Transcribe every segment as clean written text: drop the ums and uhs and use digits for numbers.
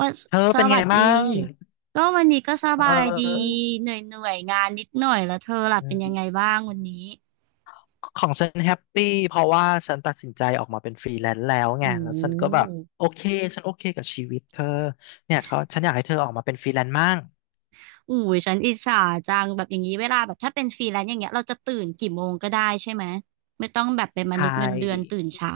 ว่าเธอสเป็นไงวัสบ้าดีงก็วันนี้ก็สเบายดีออเหนื่อยเหนื่อยงานนิดหน่อยแล้วเธอล่ะอืเป็นมยังไงบ้างวันนี้ของฉันแฮปปี้เพราะว่าฉันตัดสินใจออกมาเป็นฟรีแลนซ์แล้วอืไงแล้วฉันก็แบบมโอเคฉันโอเคกับชีวิตเธอเนี่ยเขาฉันอยากให้เธอออกมาเป็นฟรีแลนซ์มั่งอู้ยฉันอิจฉาจังแบบอย่างนี้เวลาแบบถ้าเป็นฟรีแลนซ์อย่างเงี้ยเราจะตื่นกี่โมงก็ได้ใช่ไหมไม่ต้องแบบเป็นมใช่นุษย์เงินเดือนตื่นเช้า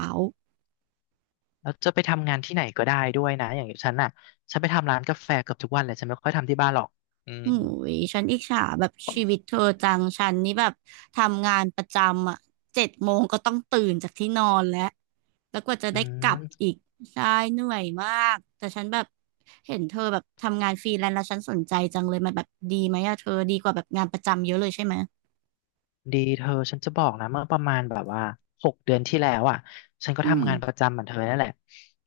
แล้วจะไปทำงานที่ไหนก็ได้ด้วยนะอย่างฉันน่ะฉันไปทำร้านกาแฟเกือบทุกวันเลยฉันไม่ค่อยทำที่บ้านหรอกอืมหูยฉันอิจฉาแบบชีวิตเธอจังฉันนี่แบบทำงานประจำอ่ะเจ็ดโมงก็ต้องตื่นจากที่นอนแล้วแล้วกว่าจะอืได้กลับอีม กใช่เหนื่อยมากแต่ฉันแบบเห็นเธอแบบทำงานฟรีแลนซ์แล้วฉันสนใจจังเลยมันแบบดีไหมอะเธอดีกว่าแบบงานประจำเยอะเลยใช่ไหมดีเธอฉันจะบอกนะเมื่อประมาณแบบว่า6 เดือนที่แล้วอ่ะฉันก็อืมทำงานประจำเหมือนเธอนั่นแหละ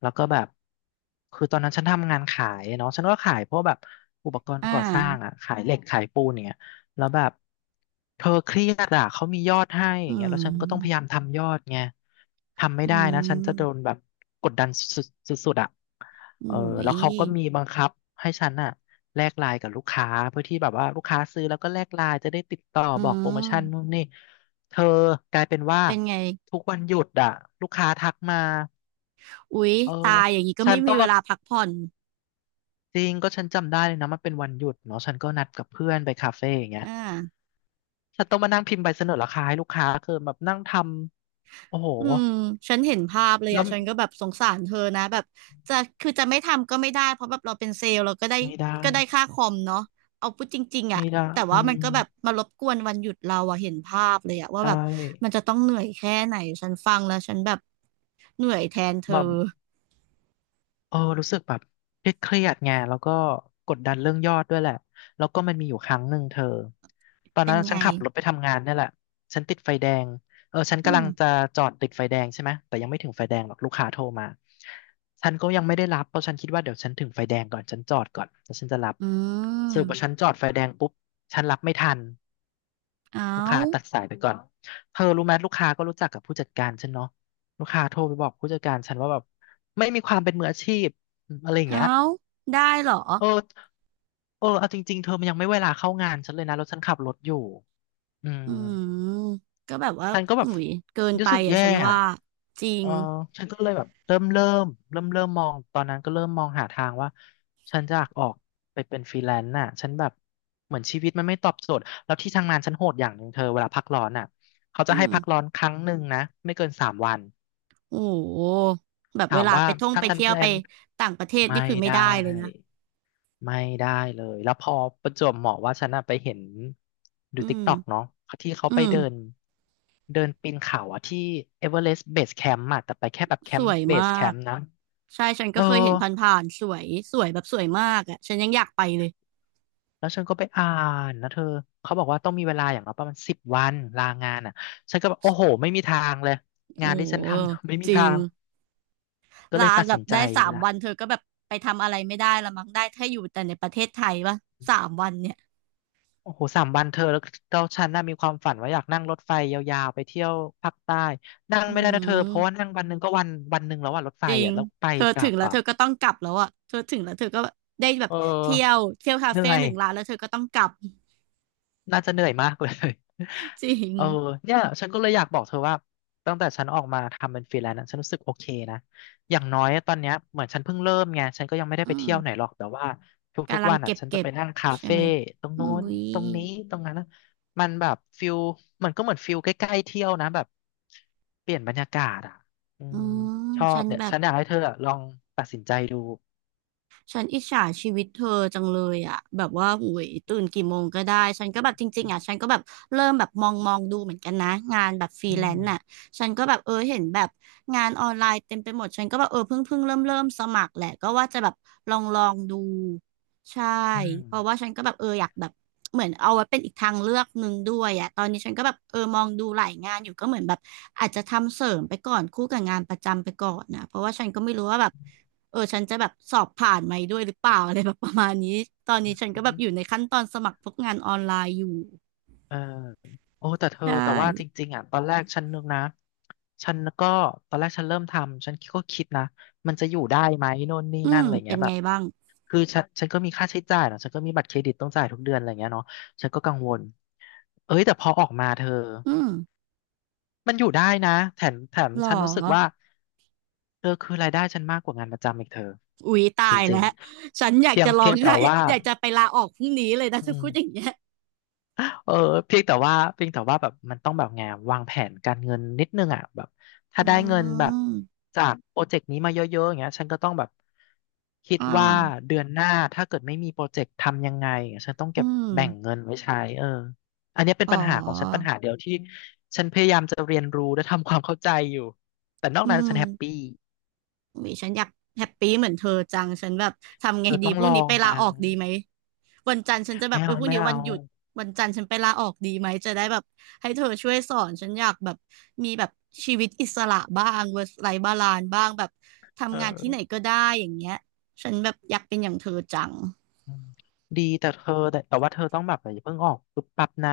แล้วก็แบบคือตอนนั้นฉันทำงานขายเนาะฉันก็ขายพวกแบบอุปกรณ์อ่ก่อสร้างาอ่ะขายเหล็ก แล้วแบบเธอเครียดอ่ะเขามียอดให้ออืย่างเงี้ยแล้วฉันก็ต้องพยายามมทำยอดไงทำไม่อืได้นะฉันจะโดนมแบบกดดันสุดๆสุดๆอ่ะเออหูยแล้วเขาก็มีบังคับให้ฉันอ่ะแลกไลน์กับลูกค้าเพื่อที่แบบว่าลูกค้าซื้อแล้วก็แลกไลน์จะได้ติดต่ออืบอกโปรโมชั่นนู่มนนี่เธอกลายเป็นว่าเป็นไงทุกวันหยุดอ่ะลูกค้าทักมาอุ๊ยเออตายอย่างนี้ก็ฉัไม่นต้มีองเวมา ลาพักผ่อนจริงก็ฉันจำได้เลยนะมันเป็นวันหยุดเนาะฉันก็นัดกับเพื่อนไปคาเฟ่อย่างเงี้ยอ่า ฉันต้องมานั่งพิมพ์ใบเสนอราคาให้ลูกค้าคือแบบนั่งทำโอ้โหอืมฉันเห็นภาพเลยแล้อ่ะวฉันก็แบบสงสารเธอนะแบบจะคือจะไม่ทำก็ไม่ได้เพราะแบบเราเป็นเซลล์เราก็ได้ไม่ได้ก็ได้ค่าคอมเนาะเอาพูดจริงๆอ่ะไม่ได้แต่อืว่ามัมนก็แบบมารบกวนวันหยุดเราอ่ะเห็นภาพเลยอ่ะว่าใช่แบบมันจะต้องเหนื่อยแค่ไหนฉันฟังแล้วฉันแบบเหนื่อยแทนเธอแบบ เออรู้สึกแบบเครียดๆไงแล้วก็กดดันเรื่องยอดด้วยแหละ แล้วก็มันมีอยู่ครั้งหนึ่งเธอตอนเป็นั้นนไงฉันขับรถไปทำงานเนี่ยแหละฉันติดไฟแดงเออฉันอืกำลัมงจะจอดติดไฟแดงใช่ไหมแต่ยังไม่ถึงไฟแดงหรอกลูกค้าโทรมาฉันก็ยังไม่ได้รับเพราะฉันคิดว่าเดี๋ยวฉันถึงไฟแดงก่อนฉันจอดก่อนแล้วฉันจะรับอืสรุปว่าฉัมนจอดไฟแดงปุ๊บฉันรับไม่ทัน เอาลูกค้าตัดสายไปก่อน เธอรู้ไหมลูกค้าก็รู้จักกับผู้จัดการฉันเนาะ ลูกค้าโทรไปบอกผู้จัดการฉันว่าแบบไม่มีความเป็นมืออาชีพอะไรอย่างเงี้ยเอาได้เหรอเออเออเอาจริงๆเธอมันยังไม่เวลาเข้างานฉันเลยนะแล้วฉันขับรถอยู่อือืมมก็แบบว่าฉันก็แบหบนุยเกินไปรู้สึกอ่ะแย่ฉันอะ ว่าจริเองอฉันก็เลยแบบเริ่มมองตอนนั้นก็เริ่มมองหาทางว่าฉันจะอยากออกไปเป็นฟรีแลนซ์น่ะฉันแบบเหมือนชีวิตมันไม่ตอบโจทย์แล้วที่ทำงานฉันโหดอย่างหนึ่งเธอเวลาพักร้อนน่ะเขาจะอืให้ม พักร้อนครั้งหนึ่งนะไม่เกินสามวันโอ้โหแบบถาเวมลาว่าไปท่องถ้าไปฉันเที่แพยวลไปนต่างประเทศไม่นี่คือไม่ได้ได้เลยนะไม่ได้เลยแล้วพอประจวบเหมาะว่าฉันน่ะไปเห็นดูอืติ๊กมต็อกเนาะที่เขาอืไปเดินมเดินปีนเขาอะที่เอเวอเรสต์เบสแคมป์อะแต่ไปแค่แบบแคสมวป์ยเบมาสแคกมป์นะ ใช่ฉันเอก็อเคยเห็นผ่านๆสวยสวยแบบสวยมากอ่ะฉันยังอยากไปเลยแล้วฉันก็ไปอ่านนะเธอเขาบอกว่าต้องมีเวลาอย่างน้อยประมาณ10 วันลางานอ่ะฉันก็แบบโอ้โหไม่มีทางเลยโอ้งานที่โหฉันทำ ไม่มีจริทางงก็ลาเลยตัดแบสิบนใจได้สามละวันเธอก็แบบไปทำอะไรไม่ได้ละมั้งได้แค่อยู่แต่ในประเทศไทยปะสามวันเนี่ยโอ้โหสามวันเธอแล้วเราฉันน่ะมีความฝันว่าอยากนั่งรถไฟยาวๆไปเที่ยวภาคใต้นั่งอืไม่ได้นะเธอเพราะว่ามนั่งวันหนึ่งก็วันหนึ่งแล้วอ่ะรถไฟจริงอ่ะแล้วไปเธอกลัถึงบแล้วอ่ะเธอก็ต้องกลับแล้วอ่ะเธอถึงแล้วเธอก็ได้แบบเอเที่ยวอเที่ยวคาเหนื่เฟ่อหย นึ่งร้านแล้วเธอก็ต้องกลับ น่าจะเหนื่อยมากเลย จริ งเออเนี่ยฉันก็เลยอยากบอกเธอว่าตั้งแต่ฉันออกมาทำเป็นฟรีแลนซ์อะฉันรู้สึกโอเคนะอย่างน้อยตอนเนี้ยเหมือนฉันเพิ่งเริ่มไงฉันก็ยังไม่ได้ไปอืม เที่ยวไหนหรอกแต่ว่าทุกกำลัๆงวันอ่ะเก็บฉันจะเก็บไปนั่งคาใช่เฟ่ไหมตรงอุ้นู้นยตรงนี้ตรงนั้นนะมันแบบฟิลมันก็เหมือนฟิลใกล้ๆเที่ยวนะแบบเปลี่ยนบรรยากาศอ่ะอือืมม ชอฉับนเนี่ยแบบ ฉันอยากให้เธออะลองตัดสินใจดูฉันอิจฉาชีวิตเธอจังเลยอ่ะแบบว่าห้ยตื่นกี่โมงก็ได้ฉันก็แบบจริงๆอ่ะฉันก็แบบเริ่มแบบมองดูเหมือนกันนะงานแบบฟรีอืแลนมซ์น่ะฉันก็แบบเออเห็นแบบงานออนไลน์เต็มไปหมดฉันก็แบบเออเพิ่งเริ่มสมัครแหละก็ว่าจะแบบลองดูใช่อืเพราะว่าฉันก็แบบเอออยากแบบเหมือนเอาไว้เป็นอีกทางเลือกหนึ่งด้วยอ่ะตอนนี้ฉันก็แบบเออมองดูหลายงานอยู่ก็เหมือนแบบอาจจะทำเสริมไปก่อนคู่กับงานประจำไปก่อนนะเพราะว่าฉันก็ไม่รู้ว่าแบบ เออฉันจะแบบสอบผ่านไหมด้วยหรือเปล่าอะไรแบบประมาณนี้ตอนนี้ฉันก็แบบอยู่ม ในขั้นตอนสมัครพวกงานออนไลน์อยู่เออโอ้แต่เธอใช่แต่ว่าจริงๆอ่ะตอนแรกฉันนึกนะฉันก็ตอนแรกฉันเริ่มทำฉันก็คิดนะมันจะอยู่ได้ไหมโน่นนี่อืนั่นมอะไรเป็เงี้นยแบไงบบ้างคือฉันก็มีค่าใช้จ่ายเนอะฉันก็มีบัตรเครดิตต้องจ่ายทุกเดือนอะไรเงี้ยเนาะฉันก็กังวลเอ้ยแต่พอออกมาเธออืมมันอยู่ได้นะแถมหรอฉันรู้สึกว่าเธอคือรายได้ฉันมากกว่างานประจำอีกเธออุ๊ยตาจยริแล้วงฉันอๆยากเพียงจะลอเพีงยงไหแต่ว่าอยากจะไปลาออกพรุ่งนี้เลยนะอืถ้าพูดอย่างม เงี้ยเออเพียงแต่ว่าแบบมันต้องแบบไงวางแผนการเงินนิดนึงอ่ะแบบถ้าอืได้เงินแบบมจากโปรเจกต์นี้มาเยอะๆอย่างเงี้ยฉันก็ต้องแบบคิดอ่ว่าาเดือนหน้าถ้าเกิดไม่มีโปรเจกต์ทำยังไงอย่างเงี้ยฉันต้องอืเก็บมแบ่งเงินไว้ใช้เอออันเนี้ยเป็นอ๋ปัญหาของฉันปัญอหาเดียวที่ฉันพยายามจะเรียนรู้และทำความเข้าใจอยู่แต่นอกอืนั้นฉันแฮปมปี้อุ๊ยฉันอยากแฮปปี้เหมือนเธอจังฉันแบบทำไงเธอดีต้องพรุ่ลงอนี้งไปลานะออกดีไหม วันจันทร์ฉันจะแบไม่บเอเอาอพรุ่งไม่นี้เอาวันหยุดวันจันทร์ฉันไปลาออกดีไหมจะได้แบบให้เธอช่วยสอนฉันอยากแบบมีแบบชีวิตอิสระบ้าง work life balance บ้างแบบเอทำงานที่ไหนอ ก็ได้อย่างเงี้ยฉันแบบอยากเป็นอย่างเธอจังอืมดีแต่เธอแต่ว่าเธอต้องแบบอย่าเพิ่งออกปุ๊บปั๊บนะ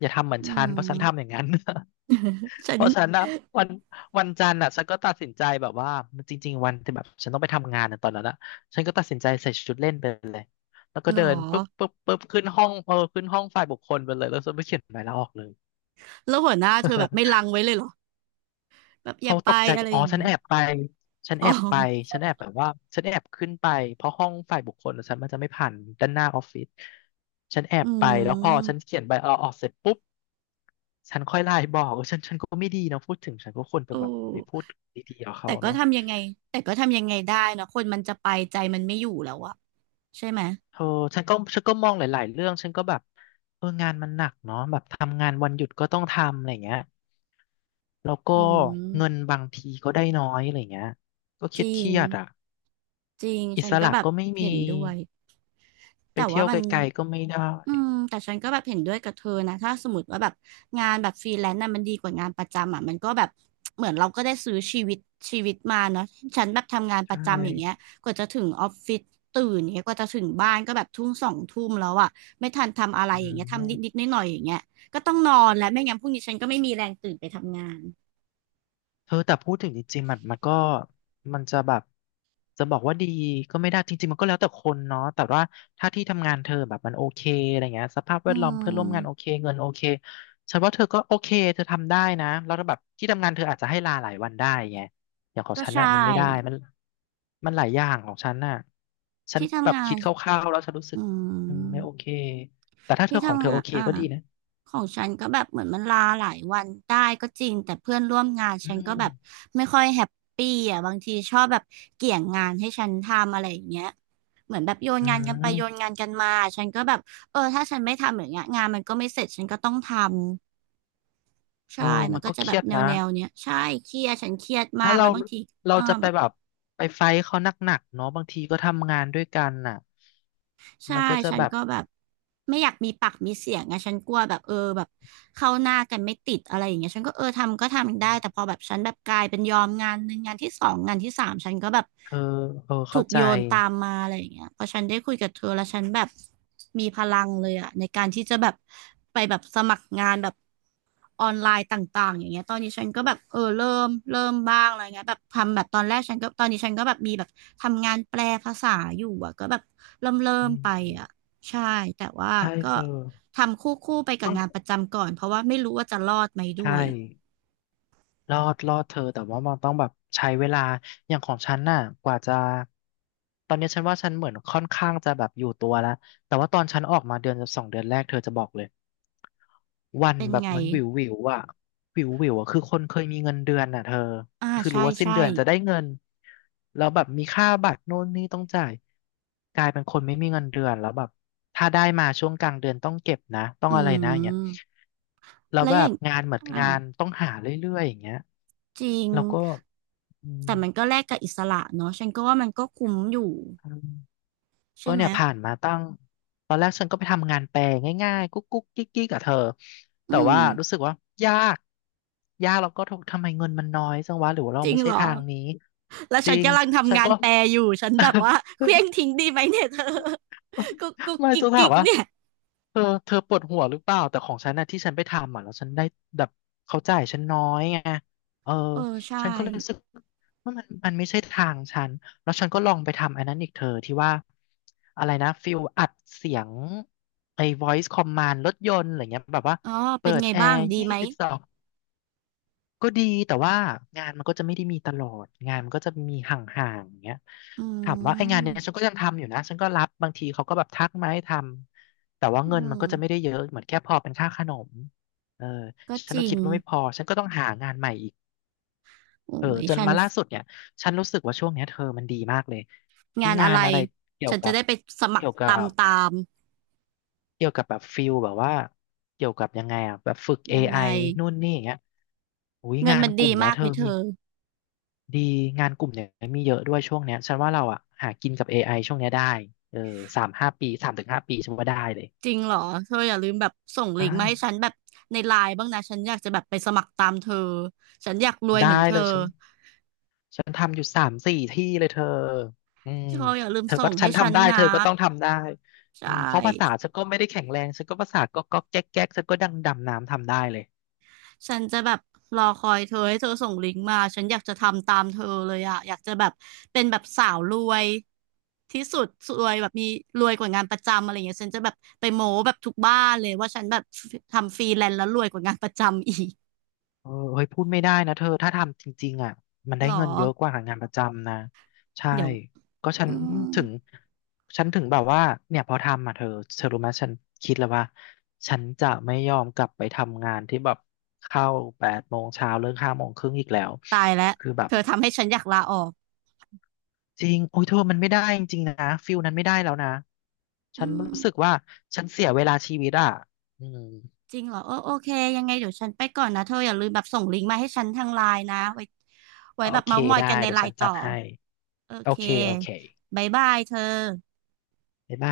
อย่าทำเหมือนอืฉันเพราะฉันทำอย่ามงนั้น ฉั เพนราะฉันนะวันวันจันทร์อ่ะฉันก็ตัดสินใจแบบว่าจริงๆวันที่แบบฉันต้องไปทำงานในะตอนนั้นอ่ะฉันก็ตัดสินใจใส่ชุดเล่นไปเลยแล้วก็เหรอเดินปุ๊บปุ๊บปุ๊บขึ้นห้องขึ้นห้องฝ่ายบุคคลไปเลยแล้วฉันไปเขียนใบลาออกเลย แล้วหัวหน้าเธอแบบไม่ ลังไว้เลยเหรอแบบอย่าเขาไปตกใจอะไรอ๋ออย่างฉันนี้แอบไปฉันอ๋แออบไปฉันแอบแบบว่าฉันแอบขึ้นไปเพราะห้องฝ่ายบุคคลอะฉันมันจะไม่ผ่านด้านหน้าออฟฟิศฉันแออืบไปแล้วพอฉันมเขียนใบลาออกเสร็จปุ๊บฉันค่อยไลน์บอกเออฉันก็ไม่ดีนะพูดถึงฉันก็ควรโอจะแบบไปพูด้ดีๆกับแต่เขาก็เนาะทำยังไงแต่ก็ทำยังไงได้เนอะคนมันจะไปใจมันไม่อยู่แล้วอะใช่ไหมเออฉันก็มองหลายๆเรื่องฉันก็แบบเอองานมันหนักเนาะแบบทำงานวันหยุดก็ต้องทำอะไรเงี้ยแล้วก็อืเงินมบางทีก็ได้น้อยอะไรเงี้ยก็เคจริง รียดๆอ่ะจริงอิฉันสก็ระแบบก็ไม่มี เห็นด้วย ไปแต่เที่ว่ายวมันไกลๆก็ไม่ได้อืมแต่ฉันก็แบบเห็นด้วยกับเธอนะถ้าสมมติว่าแบบงานแบบฟรีแลนซ์น่ะมันดีกว่างานประจำอ่ะมันก็แบบเหมือนเราก็ได้ซื้อชีวิตมาเนาะฉันแบบทำงานปใช่ระจำอย่างเงี้ยกว่าจะถึงออฟฟิศตื่นอย่างเงี้ยกว่าจะถึงบ้านก็แบบทุ่มสองทุ่มแล้วอ่ะไม่ทันทำอะไรอือย่างเงี้ยทำนิดนิดมน้อยหน่อยๆอย่างเงี้ยก็ต้องนอนแล้วไม่งั้นพรุ่งนี้ฉันก็ไม่มีแรงตื่นไปทำงานเธอแต่พูดถึงจริงๆมันก็มันจะแบบจะบอกว่าดีก็ไม่ได้จริงๆมันก็แล้วแต่คนเนาะแต่ว่าถ้าที่ทำงานเธอแบบมันโอเคอะไรเงี้ยสภาพแวอืดล้อมเพื่อมนร่วมงานโอเคเงินโอเคฉันว่าเธอก็โอเคเธอทำได้นะแล้วแบบที่ทำงานเธออาจจะให้ลาหลายวันได้ไงอย่างของก็ฉันใช่น่ะมันไม่ได้มันมันหลายอย่างของฉันน่ะฉันที่แบทำบงาคินดคร่าวๆแล้วฉันรู้สึอืกอืมม ไม่โอเคแต่ถ้าเธที่อของเธทำองาโอนเคอ่าก็ดีนะของฉันก็แบบเหมือนมันลาหลายวันได้ก็จริงแต่เพื่อนร่วมงานอืฉันก็แบบม ไม่ค่อยแฮปปี้อ่ะบางทีชอบแบบเกี่ยงงานให้ฉันทำอะไรอย่างเงี้ยเหมือนแบบโยนอืงานกันไปมโยนงานกันมาฉันก็แบบเออถ้าฉันไม่ทำอย่างเงี้ยงานมันก็ไม่เสร็จฉันก็ต้องทำเอใช่อมัมันนก็ก็จะเคแบรีบยดแนวนะ แนวเนี้ยใช่เครียดฉันเครียดมาถ้ากแล้เราวบางทีเราเออ จะไปแบบไปไฟท์เขาหนักๆเนาะบางทีก็ทำงานด้วยกันน่ะใช่ มันก็จะฉันแบบก็แบบไม่อยากมีปากมีเสียงไงฉันกลัวแบบเออแบบเข้าหน้ากันไม่ติดอะไรอย่างเงี้ยฉันก็เออทำก็ทำได้ แต่พอแบบฉันแบบกลายเป็นยอมงานหนึ่งงานที่สองงานที่สามฉันก็แบบเออเออถูเข้ากใจโยนตามมาอะไรอย่างเงี้ยพอฉันได้คุยกับเธอแล้วฉันแบบมีพลังเลยอะในการที่จะแบบไปแบบสมัครงานแบบ ออนไลน์ต่างๆอย่างเงี้ยตอนนี้ฉันก็แบบเออเริ่มบ้างอะไรเงี้ยแบบทำแบบตอนแรกฉันก็ตอนนี้ฉันก็แบบมีแบบทำงานแปลภาษาอยู่อะก็แบบเริ่มเริ่อืมไปอะมใช่แต่ว่าใช่ก็เธอทำคู่คู่ไปกับต้องงานประจำก่อนเพราะว่าไม่รู้ว่าจะรอดไหมด้ใช่ วยรอดเธอแต่ว่ามันต้องแบบใช้เวลาอย่างของฉันน่ะกว่าจะตอนนี้ฉันว่าฉันเหมือนค่อนข้างจะแบบอยู่ตัวแล้วแต่ว่าตอนฉันออกมาเดือนสองเดือนแรกเธอจะบอกเลยวันเป็นแบบไงเหมันวิวอ่ะวิวอ่ะคือคนเคยมีเงินเดือนน่ะเธอ อ่าคือใช่รู้ว่าสิ้นใช่เดือนจะได้เงินแล้วแบบมีค่าบัตรโน่นนี่ต้องจ่ายกลายเป็นคนไม่มีเงินเดือนแล้วแบบถ้าได้มาช่วงกลางเดือนต้องเก็บนะต้องอือะไรนะอย่างเงี้ยมแล้วแล้วแบอย่าบงงานเหมือนอ่างานต้องหาเรื่อยๆอย่างเงี้ยจริงแล้วก็อืมแต่มันก็แลกกับอิสระเนาะฉันก็ว่ามันก็คุ้มอยู่ใช่ก็ไหมเนี่ยผ่านมาตั้งตอนแรกฉันก็ไปทำงานแปลง่ายๆกุ๊กกุ๊กกิ๊กกิ๊กกับเธอแต่อืมว่ารู้สึกว่ายากยากแล้วก็ทำไมเงินมันน้อยจังวะหรือว่าเราจริงไม่ใช่เหรอ ทางนี้แล้วจฉัรินงกำลังฉัทำนงานก็ แปลอยู่ฉันแบบว่า เคว้งทิ้งดีไหมเนี่ยเธอ กุ๊กกุ๊กไม่กิ๊กจะถากิ๊มกว่าเนี่ยเธอปวดหัวหรือเปล่าแต่ของฉันนะที่ฉันไปทำอ่ะแล้วฉันได้แบบเขาจ่ายฉันน้อยไงเออเออใช่ฉันก็เลยรู้สึกว่ามันไม่ใช่ทางฉันแล้วฉันก็ลองไปทำอันนั้นอีกเธอที่ว่าอะไรนะฟิลอัดเสียงไอ้ voice command รถยนต์อะไรเงี้ยแบบว่าอ๋อเป็เปินดไงแอบ้างร์ดียี่ไหมสิบสอง ก็ดีแต่ว่างานมันก็จะไม่ได้มีตลอดงานมันก็จะมีห่างๆอย่างเงี้ยอืถามว่าไอ้งามนเนี้ยฉันก็ยังทำอยู่นะฉันก็รับบางทีเขาก็แบบทักมาให้ทำแต่ว่าเงิอืนมันก็จะไม่ได้มเยอะเหมือนแค่พอเป็นค่าขนมเออก็ฉัจนก็ริงคิดว่าไม่พอฉันก็ต้องหางานใหม่อีกโอ้เออยจนฉันมาล่าสุดเนี่ยฉันรู้สึกว่าช่วงเนี้ยเธอมันดีมากเลยงาที่นอะงาไรนอะไรเกี่ยฉัวนจะกับได้ไปสมัคเกี่รยวกัตามบตามเกี่ยวกับแบบฟิลแบบว่าเกี่ยวกับยังไงอ่ะแบบฝึก a อยังไอไงนู่นนี่อย่างเงี้ยอุ้ยเงินงานมันกดีลุ่มเนี้ยมากเธไหอมเธมี อดีงานกลุ่มเนี่ยมีเยอะด้วยช่วงเนี้ยฉันว่าเราอ่ะหากินกับ AI ช่วงเนี้ยได้เออสามห้าปีสามถึงห้าปีฉันว่าได้เลยจริงเหรอเธออย่าลืมแบบส่งลิได้งก์มาให้ฉันแบบในไลน์บ้างนะฉันอยากจะแบบไปสมัครตามเธอ ฉันอยากรวยได้เหมือนเธเลอยฉันทำอยู่สามสี่ที่เลยเธออืมเธออย่าลืมเธอก็ส่งฉัให้นฉันทำได้เธนะอก็ต้องทำได้ใช่ อืมเพราะภาษาฉันก็ไม่ได้แข็งแรงฉันก็ภาษาก็ก็แก๊กแก๊กฉันก็ดังดำน้ำทำได้เลย ฉันจะแบบรอคอยเธอให้เธอส่งลิงก์มา ฉันอยากจะทำตามเธอเลยอะอยากจะแบบเป็นแบบสาวรวยที่สุดรวยแบบมีรวยกว่างานประจำอะไรเงี้ยฉันจะแบบไปโม้แบบทุกบ้านเลยว่าฉันแบบทำฟรีแลนซ์แล้วรวยกว่างานประจำอีกเออเฮ้ยพูดไม่ได้นะเธอถ้าทำจริงๆอ่ะมันหได้รอเงินเยอะกว่าหางานประจำนะใช่เดี๋ยวก็อืมถึงฉันถึงแบบว่าเนี่ยพอทำอ่ะเธอเธอรู้ไหมฉันคิดแล้วว่าฉันจะไม่ยอมกลับไปทำงานที่แบบเข้าแปดโมงเช้าเลิกห้าโมงครึ่งอีกแล้วตายแล้วคือแบบเธอทำให้ฉันอยากลาออกจริงโอ้ยเธอมันไม่ได้จริงๆนะฟิลนั้นไม่ได้แล้วนะฉัอืนมรู้สึกว่าฉันเสียเวลาชีวิตอ่ะอืมจริงเหรอเออโอเคยังไงเดี๋ยวฉันไปก่อนนะเธออย่าลืมแบบส่งลิงก์มาให้ฉันทางไลน์นะไว้ไว้โอแบบเคเม้าท์มอยได้กันในเดี๋ยไลวฉัน์นต่จัอ ดให้โอโอเค เคโอเคบายบายเธอบ๊ายบาย